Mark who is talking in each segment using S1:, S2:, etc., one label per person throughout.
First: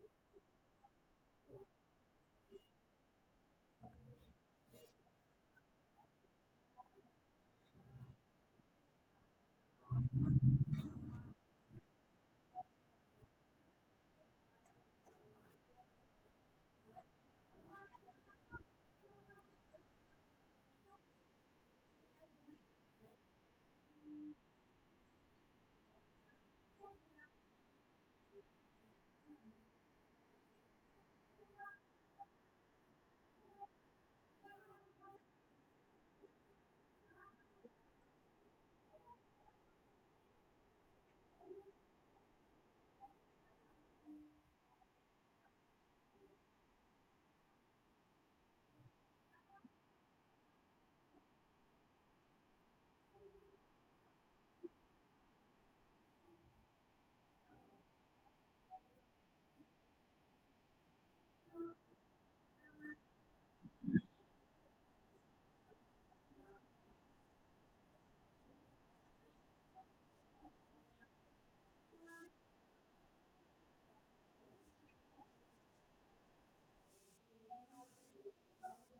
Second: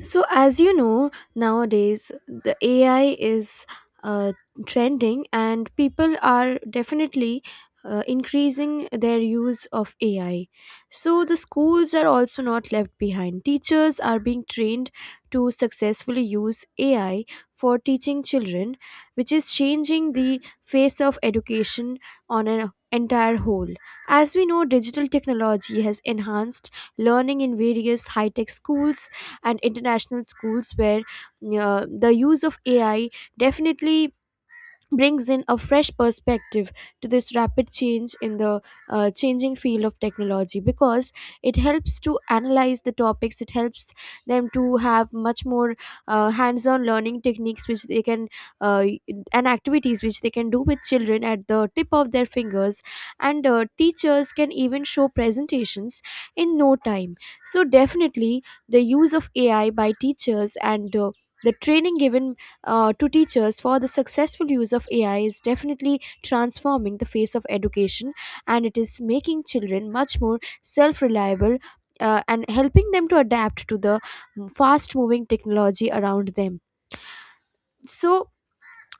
S1: So, as you know, nowadays the AI is uh, trending, and people are definitely increasing their use of AI. So, the schools are also not left behind. Teachers are being trained to successfully use AI for teaching children, which is changing the face of education on an entire whole. As we know, digital technology has enhanced learning in various high tech schools and international schools where the use of ai definitely brings in a fresh perspective to this rapid change in the changing field of technology, because it helps to analyze the topics. It helps them to have much more hands-on learning techniques which they can uh, and activities which they can do with children at the tip of their fingers, and teachers can even show presentations in no time. So definitely, the use of ai by teachers and the training given to teachers for the successful use of AI is definitely transforming the face of education, and it is making children much more self reliable. And helping them to adapt to the fast moving technology around them. So,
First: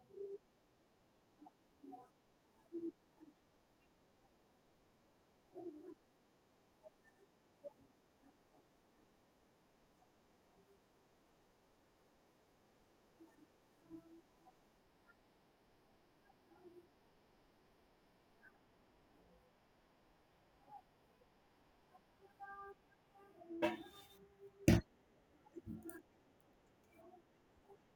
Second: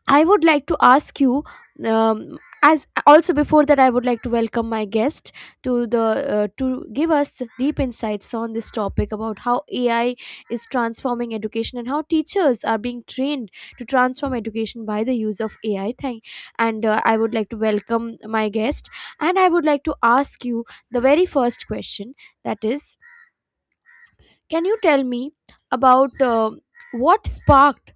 S1: I would like to ask you, um, as also before that, I would like to welcome my guest to the to give us deep insights on this topic about how AI is transforming education and how teachers are being trained to transform education by the use of AI. Thank, and I would like to welcome my guest, and I would like to ask you the very first question, that is. Can you tell me about what sparked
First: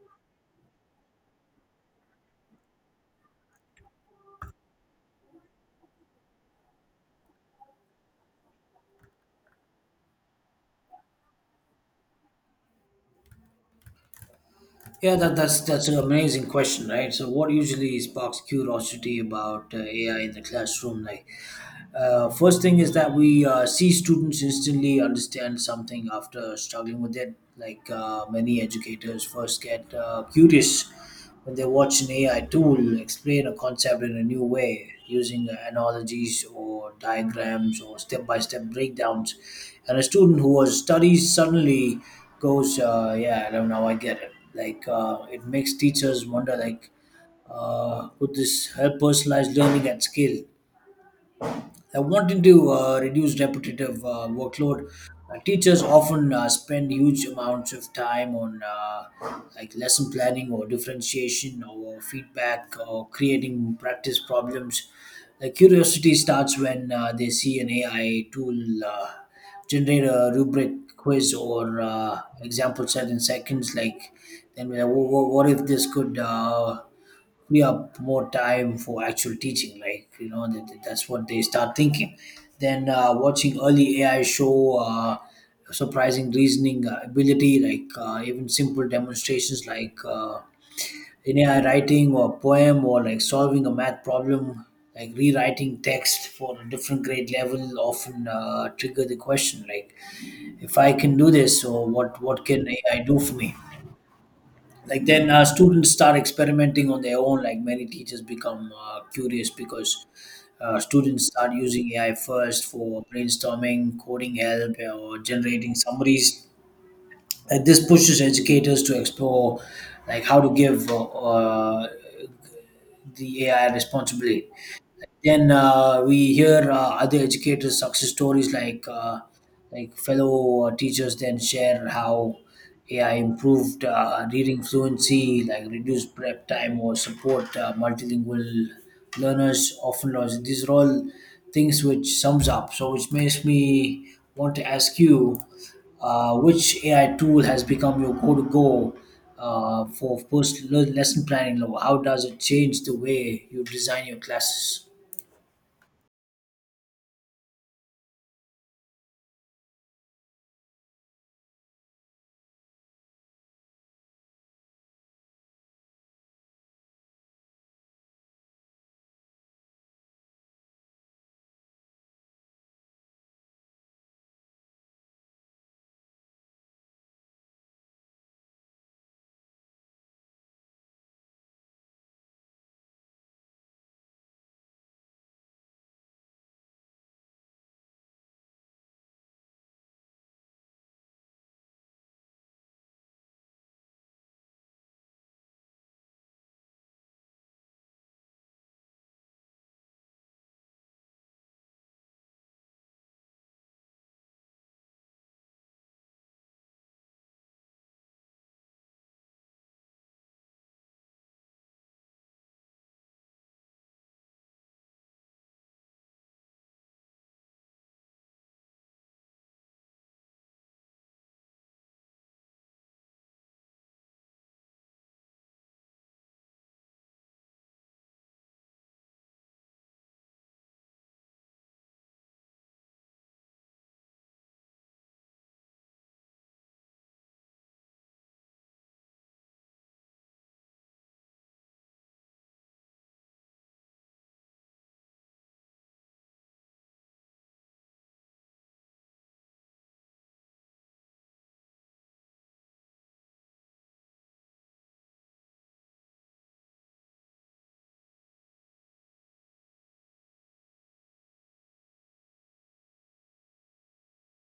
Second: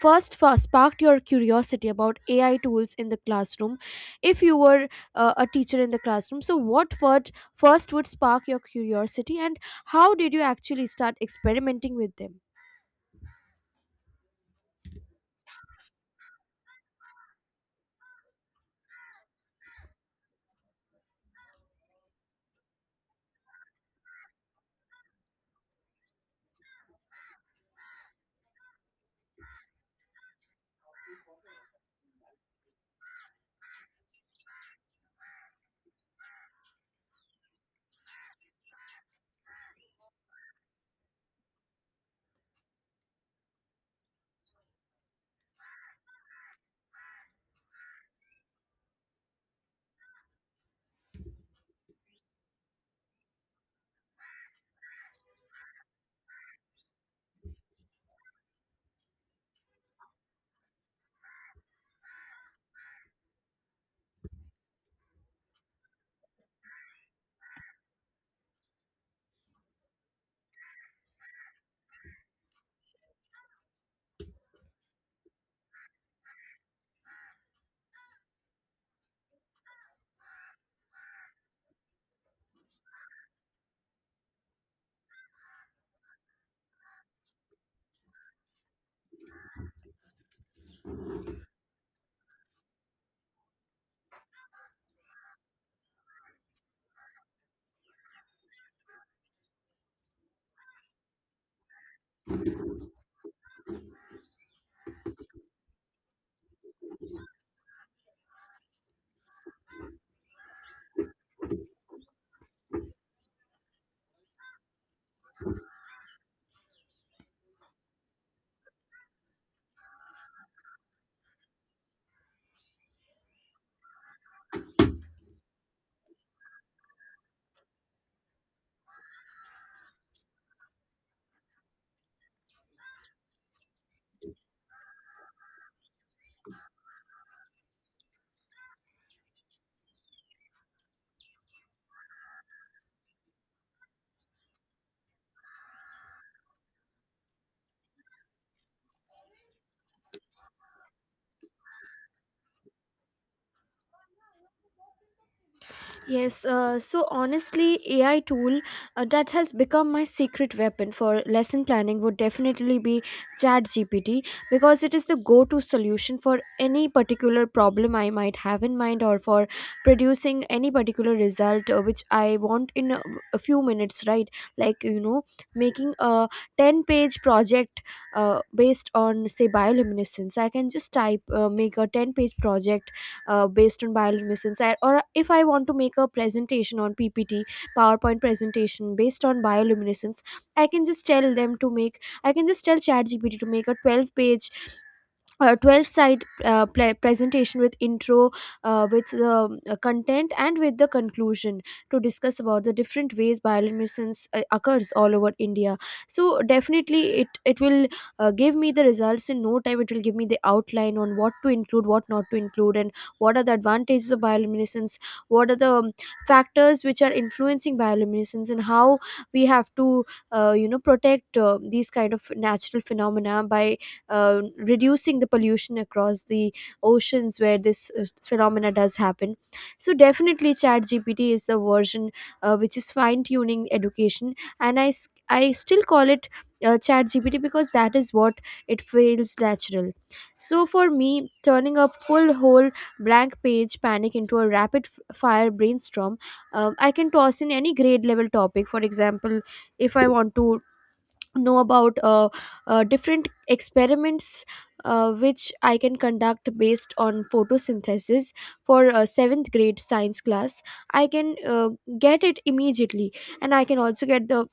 S1: sparked your curiosity about AI tools in the classroom? If you were a teacher in the classroom, so what would first would spark your curiosity, and how did you actually start experimenting with them?
S2: Yeah, that's an amazing question, right? So, what usually sparks curiosity about AI in the classroom? Like, first thing is that we see students instantly understand something after struggling with it. Like many educators first get curious when they watch an AI tool explain a concept in a new way using analogies or diagrams or step by step breakdowns. And a student who was studies suddenly goes, "Yeah, I don't know, I get it." Like it makes teachers wonder, like, could this help personalized learning at scale? Wanting to reduce repetitive workload, teachers often spend huge amounts of time on, like lesson planning or differentiation or feedback or creating practice problems. Like curiosity starts when they see an AI tool uh, generate a rubric quiz or example set in seconds. Like, then we're like, What if this could free up more time for actual teaching. Like, that's what they start thinking." Then watching early ai show uh, surprising reasoning ability, like even simple demonstrations, like in ai writing or poem, or like solving a math problem, like rewriting text for a different grade level, often trigger the question, like, if I can do this, or what can ai do for me. Like then students start experimenting on their own. Like many teachers become curious because students start using ai first for brainstorming, coding help, or generating summaries. Like this pushes educators to explore, like, how to give the ai responsibility. Then we hear other educators' success stories, like fellow teachers, then share how AI improved reading fluency, like reduced prep time, or support multilingual learners. Often, lost. These are all things which sums up. So, which makes me want to ask you, which AI tool has become your go-to-go for personal lesson planning? How does it change the way you design your classes?
S1: Yes, so honestly, AI tool that has become my secret weapon for lesson planning would definitely be ChatGPT, because it is the go-to solution for any particular problem I might have in mind, or for producing any particular result which I want in a few minutes, right? Like, you know, making a 10-page project based on, say, bioluminescence. I can just type, make a 10-page project based on bioluminescence. Or if I want to make a presentation on ppt, powerpoint presentation based on bioluminescence, I can just tell them to make, I can just tell chatgpt to make a 12 page, a 12 side presentation with intro, with the content, and with the conclusion, to discuss about the different ways bioluminescence occurs all over india. So definitely, it will give me the results in no time. It will give me the outline on what to include, what not to include, and what are the advantages of bioluminescence, what are the factors which are influencing bioluminescence, and how we have to you know, protect these kind of natural phenomena by reducing the pollution across the oceans where this phenomena does happen. So definitely, chat gpt is the version which is fine tuning education, and I still call it chat gpt, because that is what it feels natural. So for me, turning a full whole blank page panic into a rapid fire brainstorm, I can toss in any grade level topic. For example, if I want to know about different experiments which I can conduct based on photosynthesis for seventh grade science class. I can get it immediately, and I can also get the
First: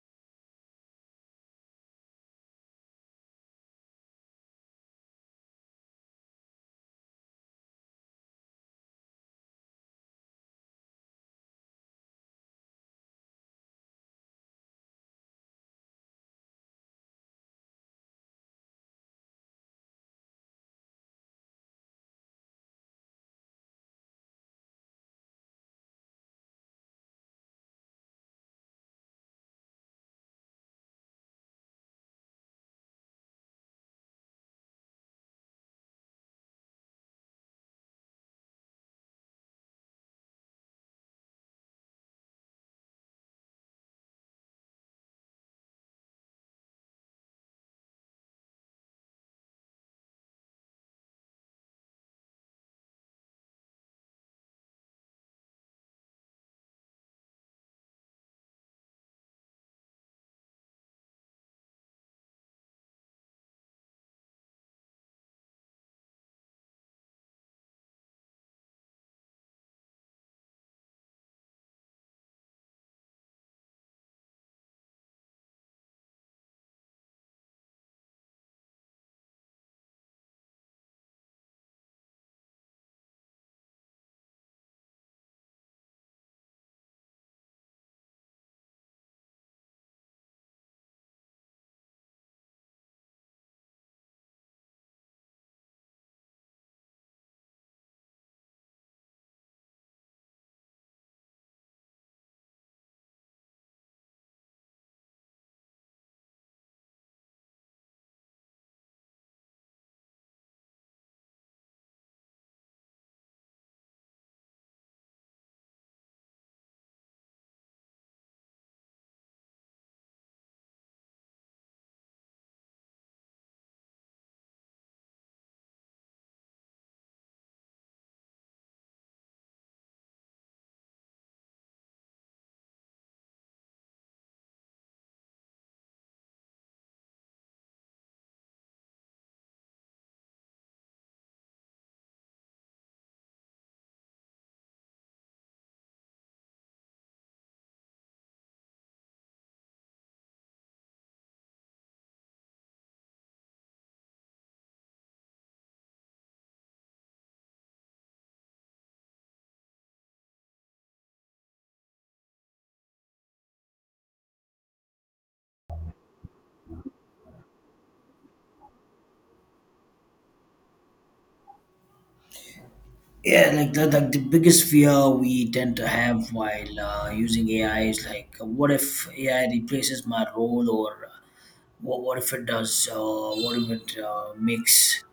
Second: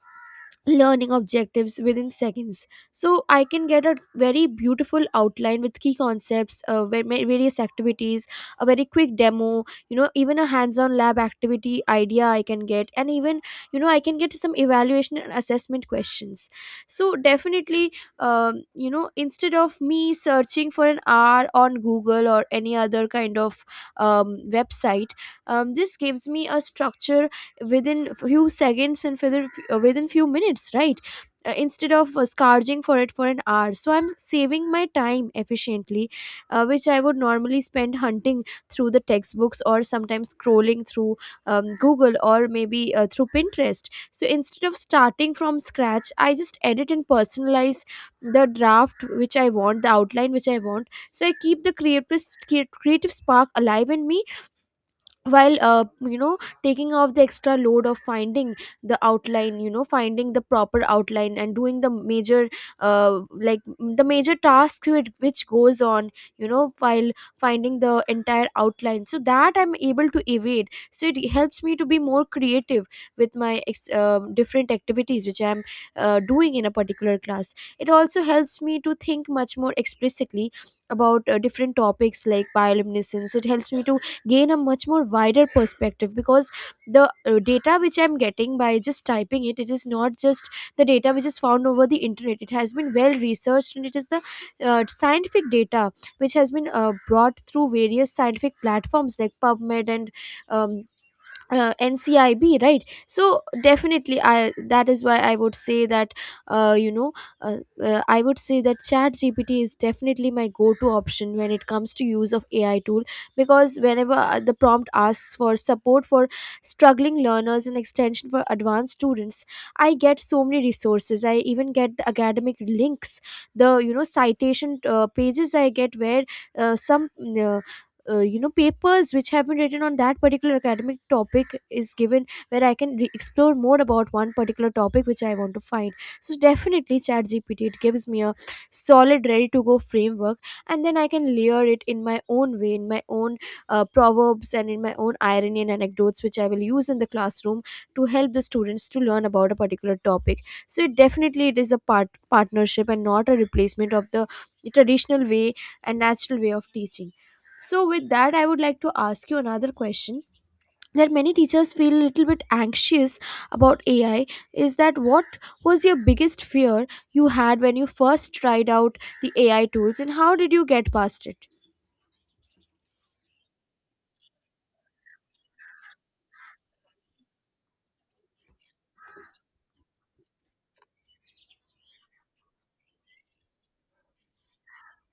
S1: learning objectives within seconds, so I can get a very beautiful outline with key concepts, various activities, a very quick demo, you know, even a hands on lab activity idea I can get, and even, you know, I can get some evaluation and assessment questions. So definitely, you know, instead of me searching for an hour on google or any other kind of website, this gives me a structure within few seconds, and within, within few minutes, right? Instead of scourging for it for an hour, so I'm saving my time efficiently, which I would normally spend hunting through the textbooks, or sometimes scrolling through google, or maybe through pinterest. So instead of starting from scratch, I just edit and personalize the draft which I want, the outline which I want, so I keep the creative spark alive in me while you know, taking off the extra load of finding the outline, you know, finding the proper outline, and doing the major like the major tasks which goes on, you know, while finding the entire outline, so that I'm able to evade. So it helps me to be more creative with my different activities which I'm doing in a particular class. It also helps me to think much more explicitly about different topics like bioluminescence. It helps me to gain a much more wider perspective, because the data which I'm getting by just typing it, it is not just the data which is found over the internet. It has been well researched, and it is the scientific data which has been brought through various scientific platforms like pubmed and um, NCIB, right? So definitely, I that is why I would say that, uh, you know uh, I would say that Chat GPT is definitely my go-to option when it comes to use of AI tool, because whenever the prompt asks for support for struggling learners and extension for advanced students, I get so many resources. I even get the academic links, the you know citation pages I get, where some uh, you know, papers which have been written on that particular academic topic is given, where I can explore more about one particular topic which I want to find. So definitely, chat gpt, it gives me a solid ready to go framework, and then I can layer it in my own way, in my own proverbs, and in my own irony and anecdotes which I will use in the classroom to help the students to learn about a particular topic. So it definitely, it is a partnership and not a replacement of the traditional way and natural way of teaching. So with that, I would like to ask you another question, that many teachers feel a little bit anxious about AI, is that what was your biggest fear you had when you first tried out the AI tools, and how did you get past it?
S2: Yeah, like the biggest fear we tend to have while using AI is, like, what if AI replaces my role, or what if it does, what if it makes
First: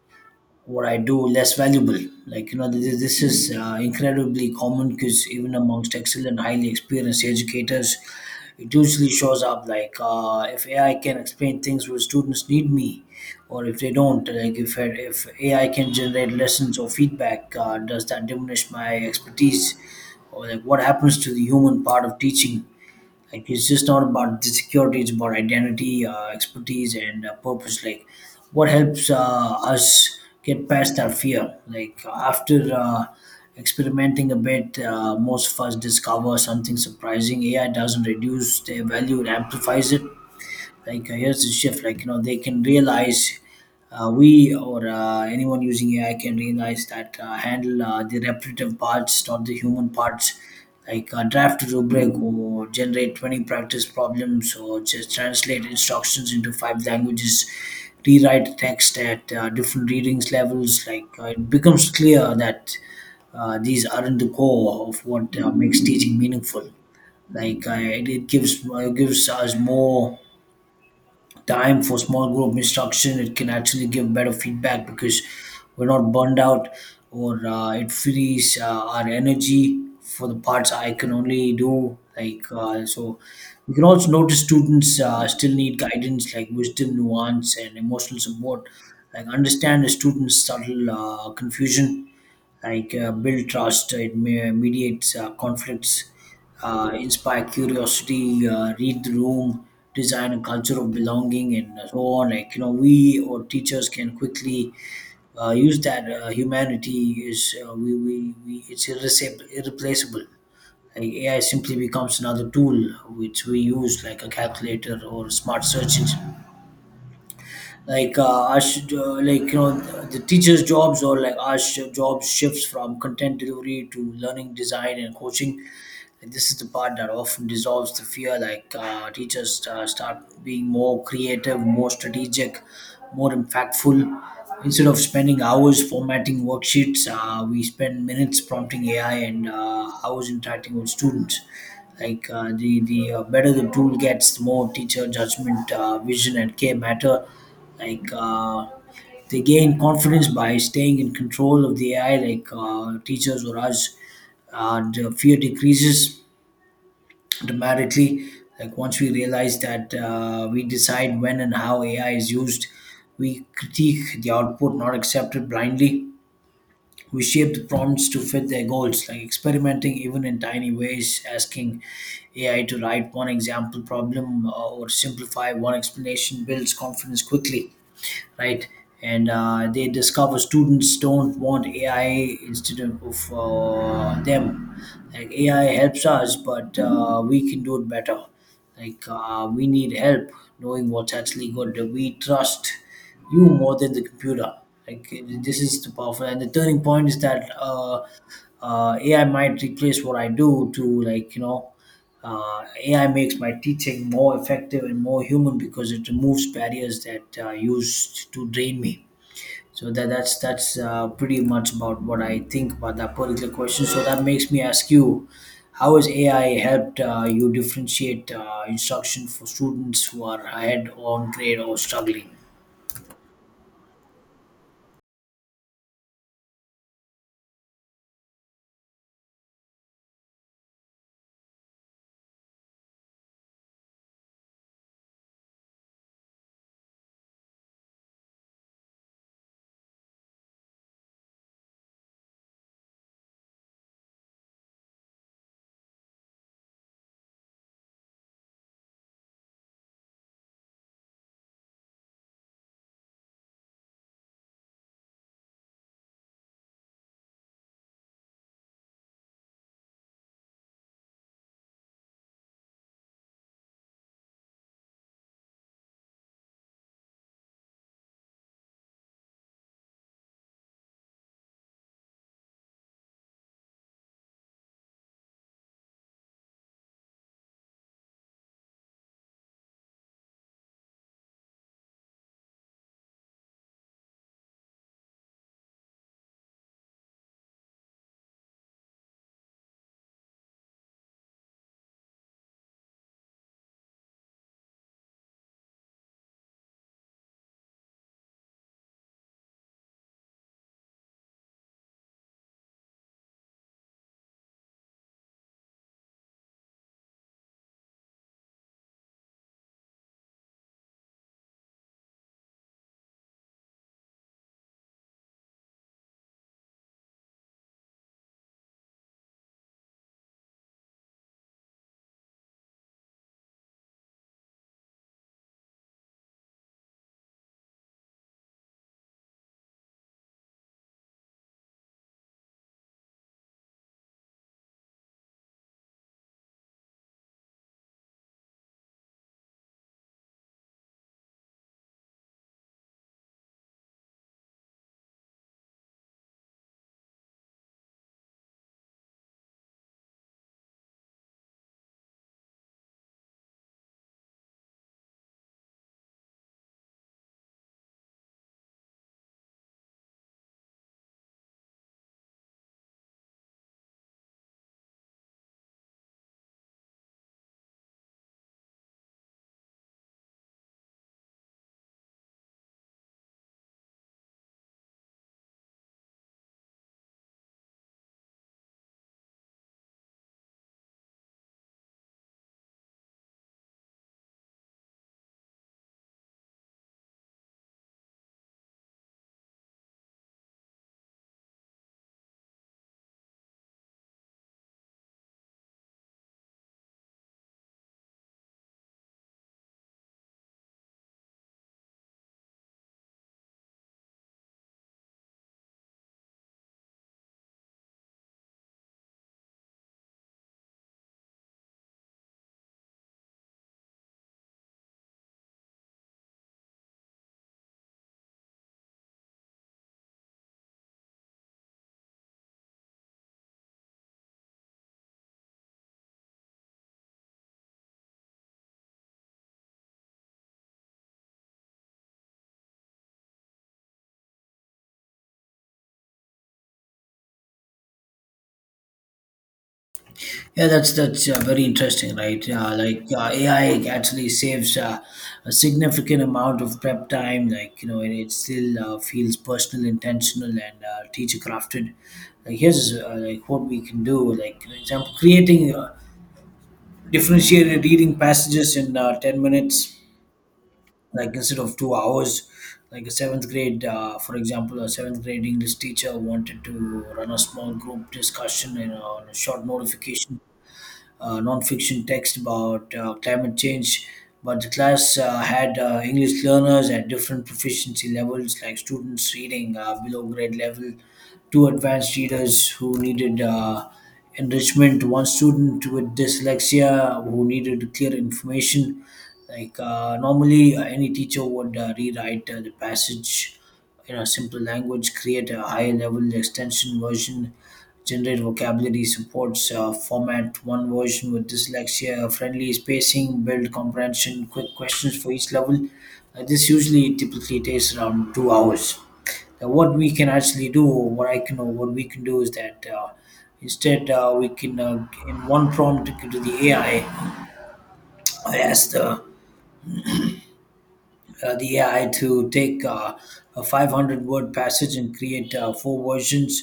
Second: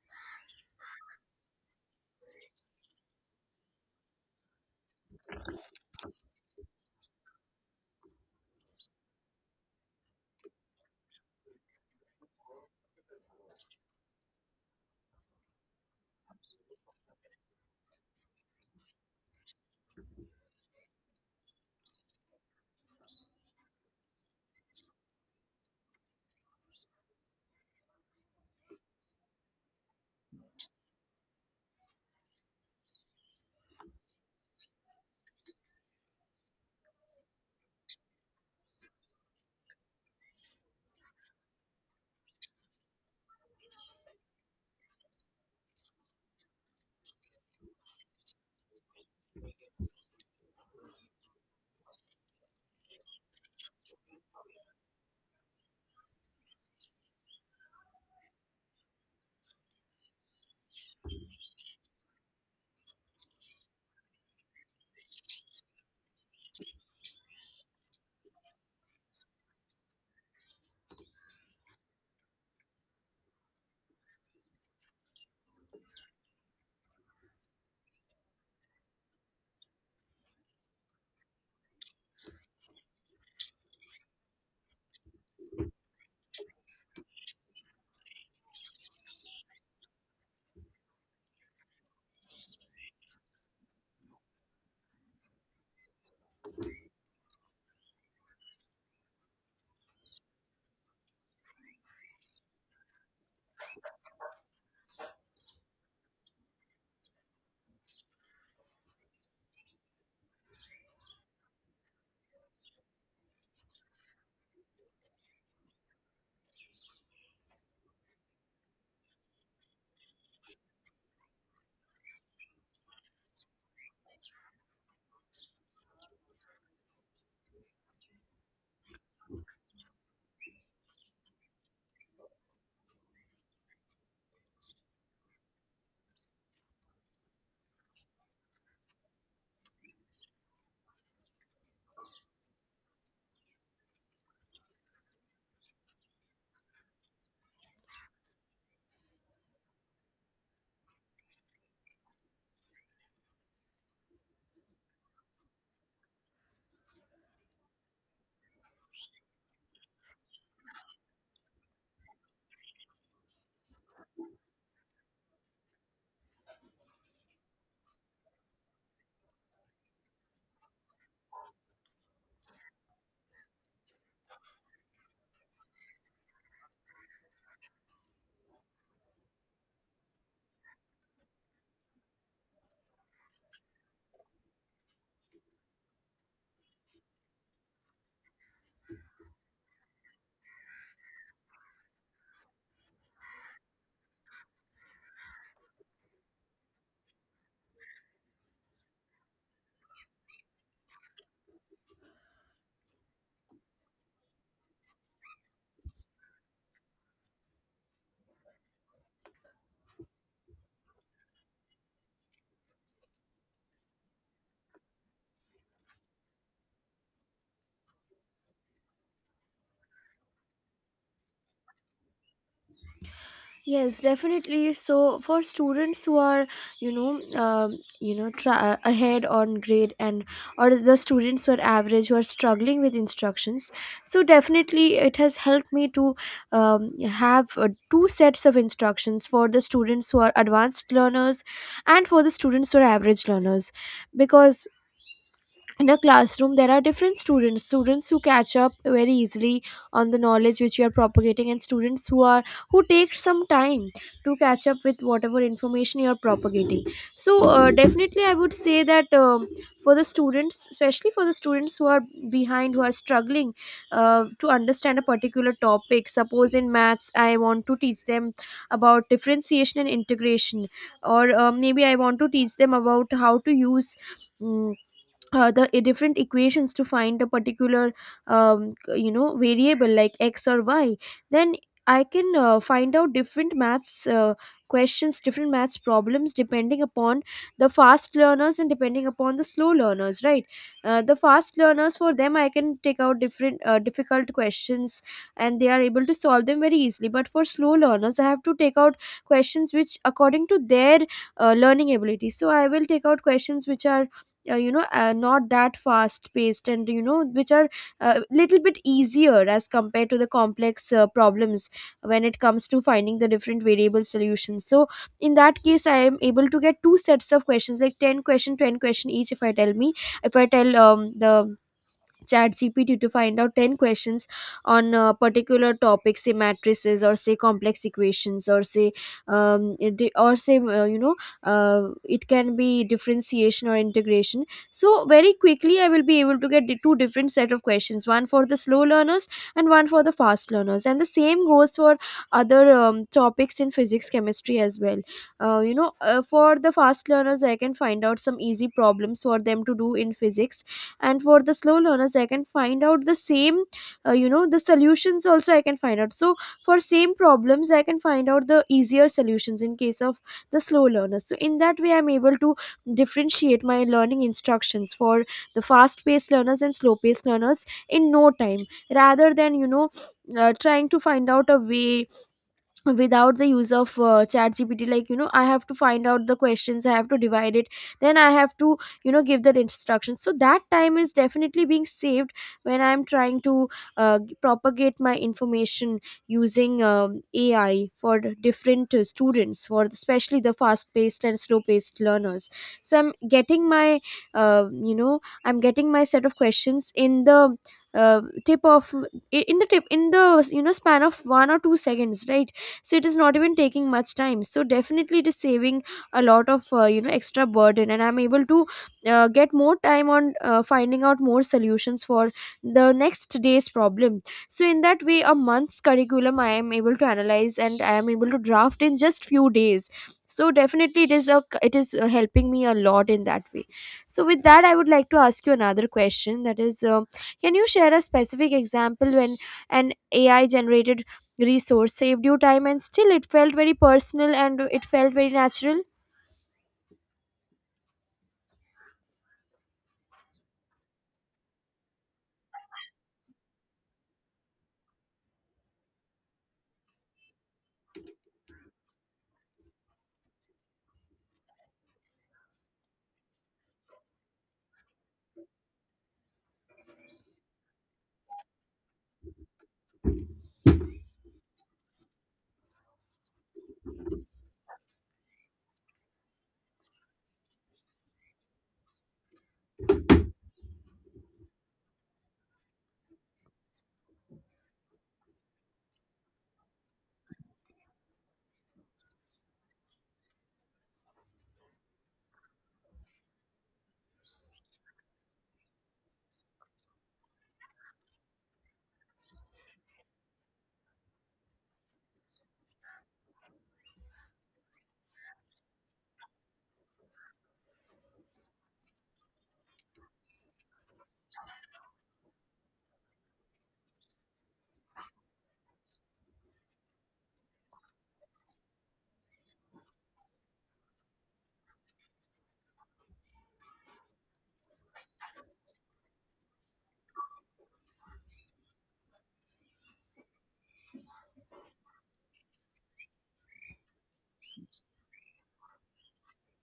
S2: what I do less valuable. Like, this is incredibly common because even amongst excellent, highly experienced educators, it usually shows up, like if AI can explain things where students need me, or if they don't, like if AI can generate lessons or feedback, does that diminish my expertise, or like what happens to the human part of teaching? Like it's just not about the security; it's about identity, expertise, and purpose. Like what helps us get past our fear. Like after experimenting a bit, most of us discover something surprising. AI doesn't reduce their value; it amplifies it. Like here's the shift. Like, they can realize we or anyone using AI can realize that handle the repetitive parts, not the human parts. Like draft a rubric or generate 20 practice problems, or just translate instructions into five languages, rewrite text at different readings levels. Like it becomes clear that these aren't the core of what makes teaching meaningful. Like it gives us more time for small group instruction. It can actually give better feedback because we're not burned out, or it frees our energy for the parts I can only do. Like so we can also notice students still need guidance, like wisdom, nuance, and emotional support, like understand the students subtle confusion, like build trust. It mediates conflicts, inspire curiosity, read the room, design a culture of belonging, and so on. Like you know, we or teachers can quickly use that humanity is, we it's irreplaceable, irreplaceable. Like AI simply becomes another tool which we use like a calculator or a smart search engine, like like you know the teachers' jobs, or like our job shifts from content delivery to learning design and coaching. And this is the part that often dissolves the fear. Like teachers start being more creative, more strategic, more impactful. Instead of spending hours formatting worksheets, we spend minutes prompting AI and hours interacting with students. Like the better the tool gets, the more teacher judgment, vision, and care matter, like they gain confidence by staying in control of the ai. Like teachers or us, the fear decreases dramatically, like once we realize that we decide when and how ai is used. We critique the output, not accept it blindly. We shaped prompts to fit their goals, like experimenting even in tiny ways, asking AI to write one example problem, or simplify one explanation, builds confidence quickly, right? And they discover students don't want AI instead of them. Like AI helps us, but we can do it better. Like we need help knowing what's actually good. We trust you more than the computer. Like this is the powerful, and the turning point is that AI might replace what I do to. AI makes my teaching more effective and more human because it removes barriers that used to drain me. So that's pretty much about what I think about that particular question. So that makes me ask you, how has AI helped you differentiate instruction for students who are ahead on grade or struggling?
S1: Yes, definitely. So for students who are, you know, ahead on grade, and or the students who are average who are struggling with instructions, so definitely it has helped me to have two sets of instructions for the students who are advanced learners and for the students who are average learners, because in a classroom there are different students, students who catch up very easily on the knowledge which you are propagating, and students who are who take some time to catch up with whatever information you are propagating. So definitely I would say that, for the students, especially for the students who are behind, who are struggling to understand a particular topic, suppose in maths I want to teach them about differentiation and integration, or maybe I want to teach them about how to use mm, the different equations to find a particular you know, variable like x or y, then I can find out different maths questions, different maths problems, depending upon the fast learners and depending upon the slow learners, right? The fast learners, for them I can take out different difficult questions, and they are able to solve them very easily. But for slow learners, I have to take out questions which according to their learning ability, so I will take out questions which are not that fast paced, and you know, which are a little bit easier as compared to the complex problems when it comes to finding the different variable solutions. So in that case, I am able to get two sets of questions, like 10 question, 10 question each. If I tell the ChatGPT to find out 10 questions on a particular topic, say matrices, or say complex equations, or say, or say, you know, uh, it can be differentiation or integration. So very quickly, I will be able to get the two different set of questions, one for the slow learners and one for the fast learners. And the same goes for other topics in physics, chemistry as well. For the fast learners, I can find out some easy problems for them to do in physics, and for the slow learners I can find out the same. The solutions also I can find out, so for same problems I can find out the easier solutions in case of the slow learners. So in that way I'm able to differentiate my learning instructions for the fast paced learners and slow paced learners in no time, rather than trying to find out a way without the use of chat gpt. Like, you know, I have to find out the questions, I have to divide it, then I have to, you know, give that instruction. So that time is definitely being saved when I'm trying to propagate my information using ai for the different students, for especially the fast paced and slow paced learners. So I'm getting my I'm getting my set of questions in the tip of in the tip, in the you know span of 1 or 2 seconds, right? So it is not even taking much time, so definitely it is saving a lot of extra burden, and I'm able to get more time on finding out more solutions for the next day's problem. So in that way a month's curriculum I am able to analyze and I am able to draft in just few days. So definitely it is helping me a lot in that way. So with that, I would like to ask you another question, that is, can you share a specific example when an ai generated resource saved you time and still it felt very personal and it felt very natural?
S2: Yeah, that's very interesting, right? Like, AI actually saves a significant amount of prep time. Like you know, and it still feels personal, intentional, and teacher crafted. Like here's, like, what we can do. Like, for example, creating differentiated reading passages in 10 minutes, like instead of 2 hours. Like a seventh grade, for example, a seventh grade English teacher wanted to run a small group discussion and on a short notification non-fiction text about climate change. But the class had English learners at different proficiency levels, like students reading below grade level, two advanced readers who needed enrichment, one student with dyslexia who needed clear information. Like normally, any teacher would rewrite the passage in a simple language, create a higher level extension version, generate vocabulary, supports, format one version with dyslexia, friendly spacing, build comprehension, quick questions for each level. This usually typically takes around 2 hours. Now, what we can actually do, or what I can, or what we can do, is that instead, we can, in one prompt to the AI, I ask the AI to take a 500 word passage and create four versions,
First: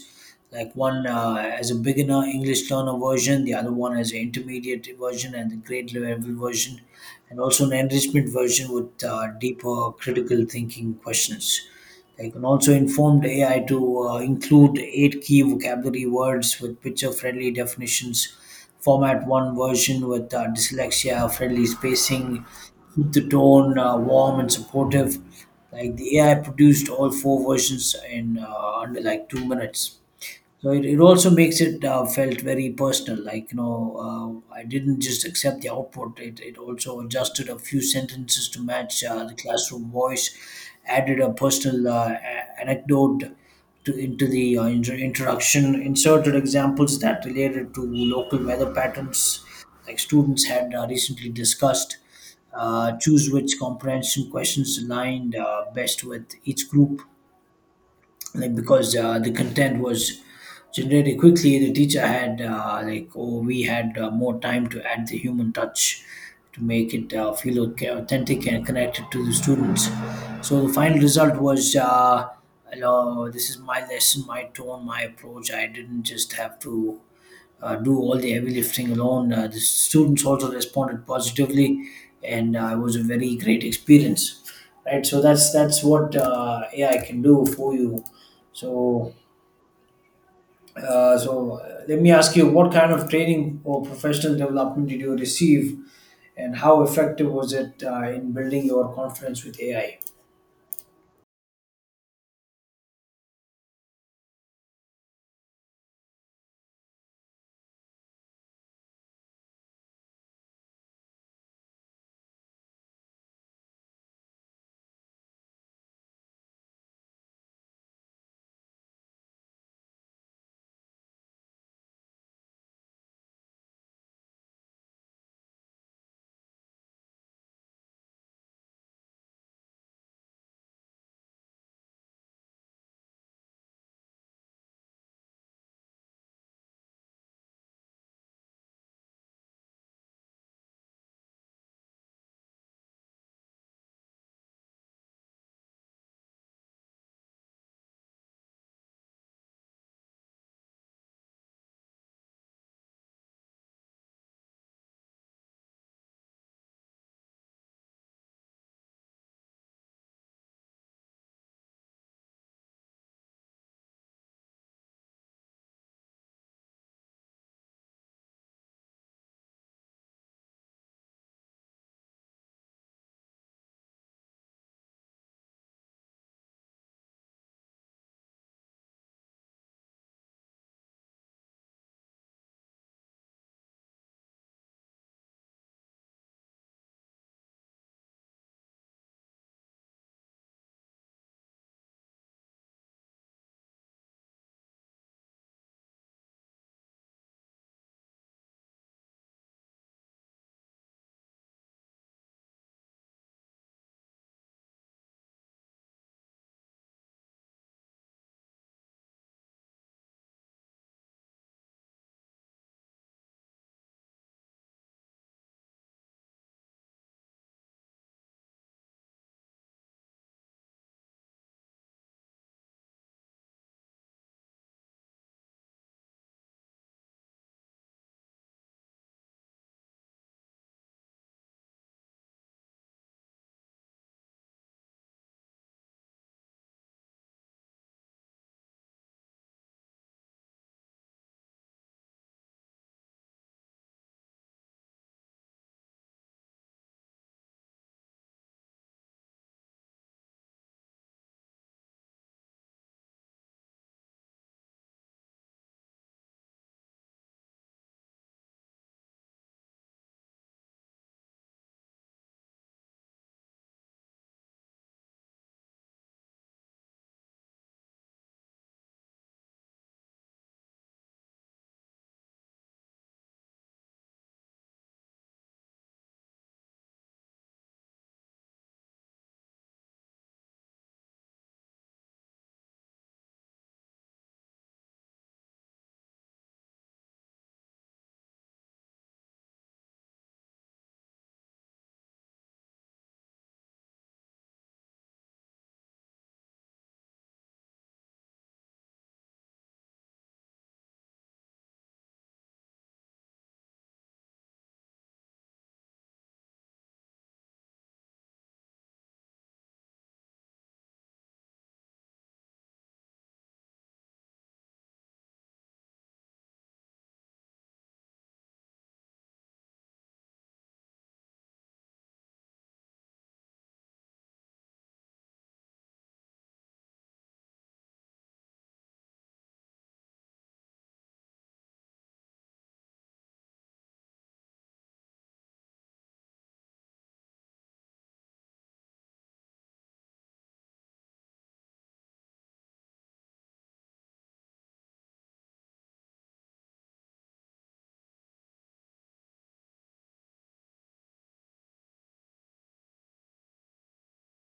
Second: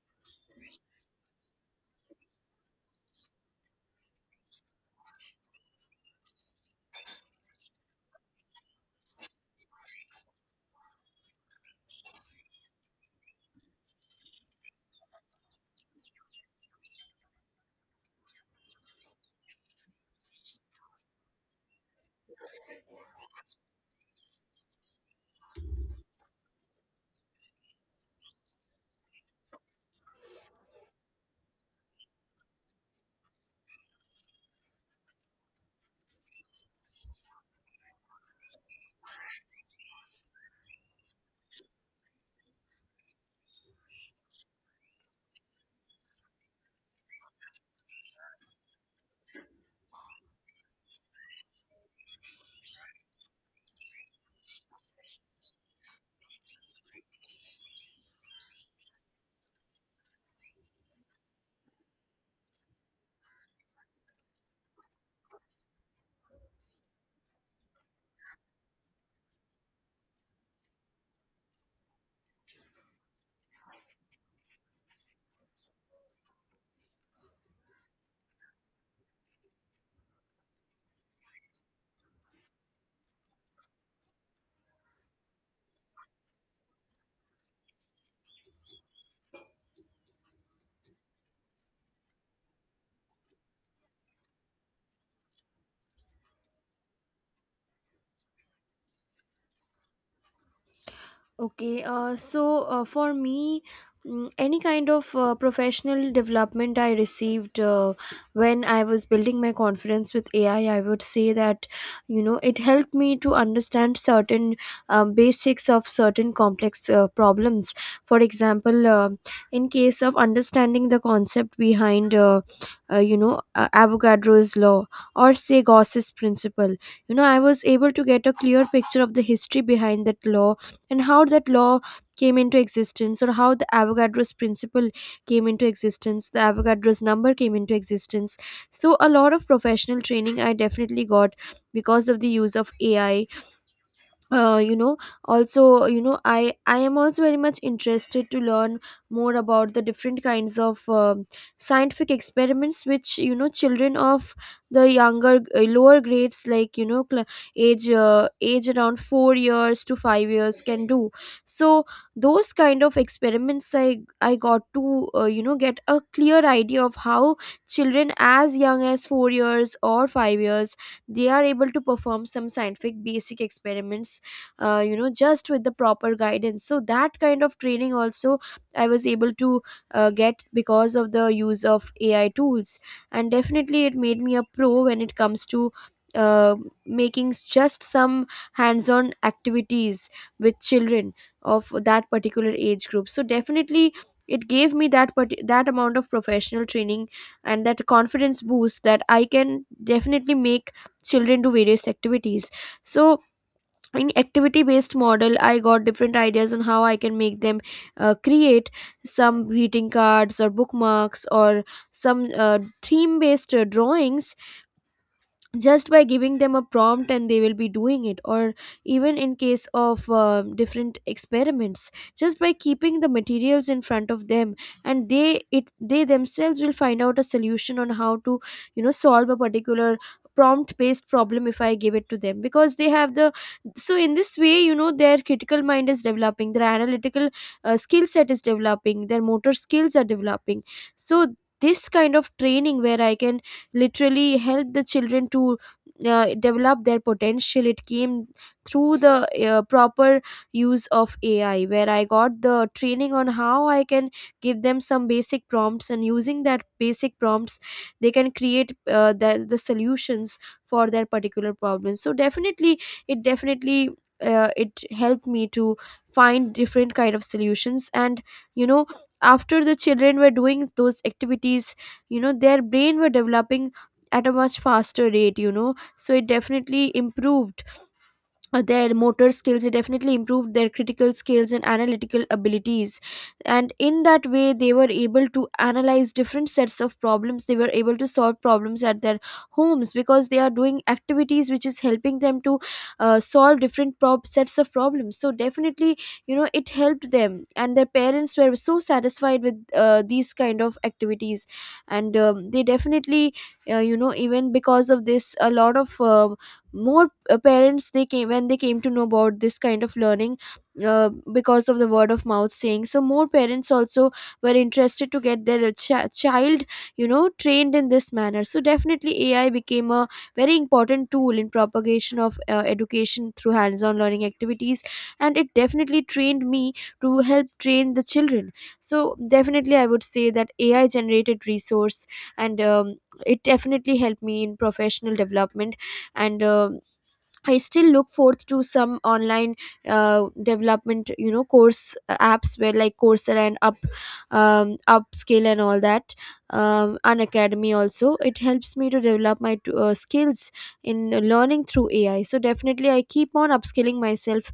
S2: like one as a beginner English learner version, the other one as an intermediate version, and the grade level version, and also an enrichment version with deeper critical thinking questions. They can also inform the AI to include eight key vocabulary words with picture friendly definitions, format one version with dyslexia friendly spacing, keep the tone warm and supportive. Like the AI produced all four versions in under like 2 minutes. So it also makes it felt very personal. Like, you know, I didn't just accept the output. It also adjusted a few sentences to match the classroom voice, added a personal anecdote into the introduction, inserted examples that related to local weather patterns, like students had recently discussed. Choose which comprehension questions aligned best with each group, like because the content was generated quickly, the teacher had, like, or we had more time to add the human touch to make it feel okay, authentic and connected to the students. So the final result was, you know, this is my lesson, my tone, my approach. I didn't just have to do all the heavy lifting alone. The students also responded positively, and it was a very great experience. Right, so that's what AI can do for you. So, let me ask you, what kind of training or professional development did you receive, and how effective was it in building your confidence with AI?
S1: Okay, so for me, mm, any kind of professional development I received when I was building my confidence with AI, I would say that you know it helped me to understand certain basics of certain complex problems. For example, in case of understanding the concept behind Avogadro's law or say Gauss's principle, you know I was able to get a clear picture of the history behind that law and how that law came into existence, or how the Avogadro's principle came into existence, the Avogadro's number came into existence. So a lot of professional training I definitely got because of the use of ai. uh, you know Also, you know, I am also very much interested to learn more about the different kinds of scientific experiments which, you know, children of the younger lower grades, like, you know, age around 4 years to 5 years can do. So those kind of experiments I got to get a clear idea of how children as young as 4 years or 5 years, they are able to perform some scientific basic experiments, you know, just with the proper guidance. So that kind of training also I was able to get because of the use of ai tools. And definitely it made me a pro when it comes to uh, making just some hands-on activities with children of that particular age group. So definitely it gave me that that amount of professional training and that confidence boost, that I can definitely make children do various activities. So in activity based model, I got different ideas on how I can make them create some greeting cards or bookmarks or some theme based drawings just by giving them a prompt, and they will be doing it. Or even in case of different experiments, just by keeping the materials in front of them, and they themselves will find out a solution on how to, you know, solve a particular prompt based problem, if I give it to them, because they have the. So in this way, you know, their critical mind is developing, their analytical skill set is developing, their motor skills are developing. So this kind of training, where I can literally helped the children to develop their potential, it came through the proper use of ai, where I got the training on how I can give them some basic prompts, and using that basic prompts they can create the solutions for their particular problems. So definitely it definitely it helped me to find different kind of solutions. And you know, after the children were doing those activities, you know, their brain were developing at a much faster rate, you know. So it definitely improved their motor skills, they definitely improved their critical skills and analytical abilities. And in that way they were able to analyze different sets of problems, they were able to solve problems at their homes, because they are doing activities which is helping them to solve sets of problems. So definitely, you know, it helped them, and their parents were so satisfied with these kind of activities. And they definitely even because of this, a lot of more parents, they came when they came to know about this kind of learning, because of the word of mouth saying. So more parents also were interested to get their child, you know, trained in this manner. So definitely ai became a very important tool in propagation of education through hands on learning activities, and it definitely trained me to help train the children. So definitely, I would say that ai generated resource, and it definitely helped me in professional development. And I still look forth to some online development, you know, course apps, where like Coursera and Up, Upskill and all that, Unacademy also. It helps me to develop my skills in learning through AI. So definitely, I keep on upskilling myself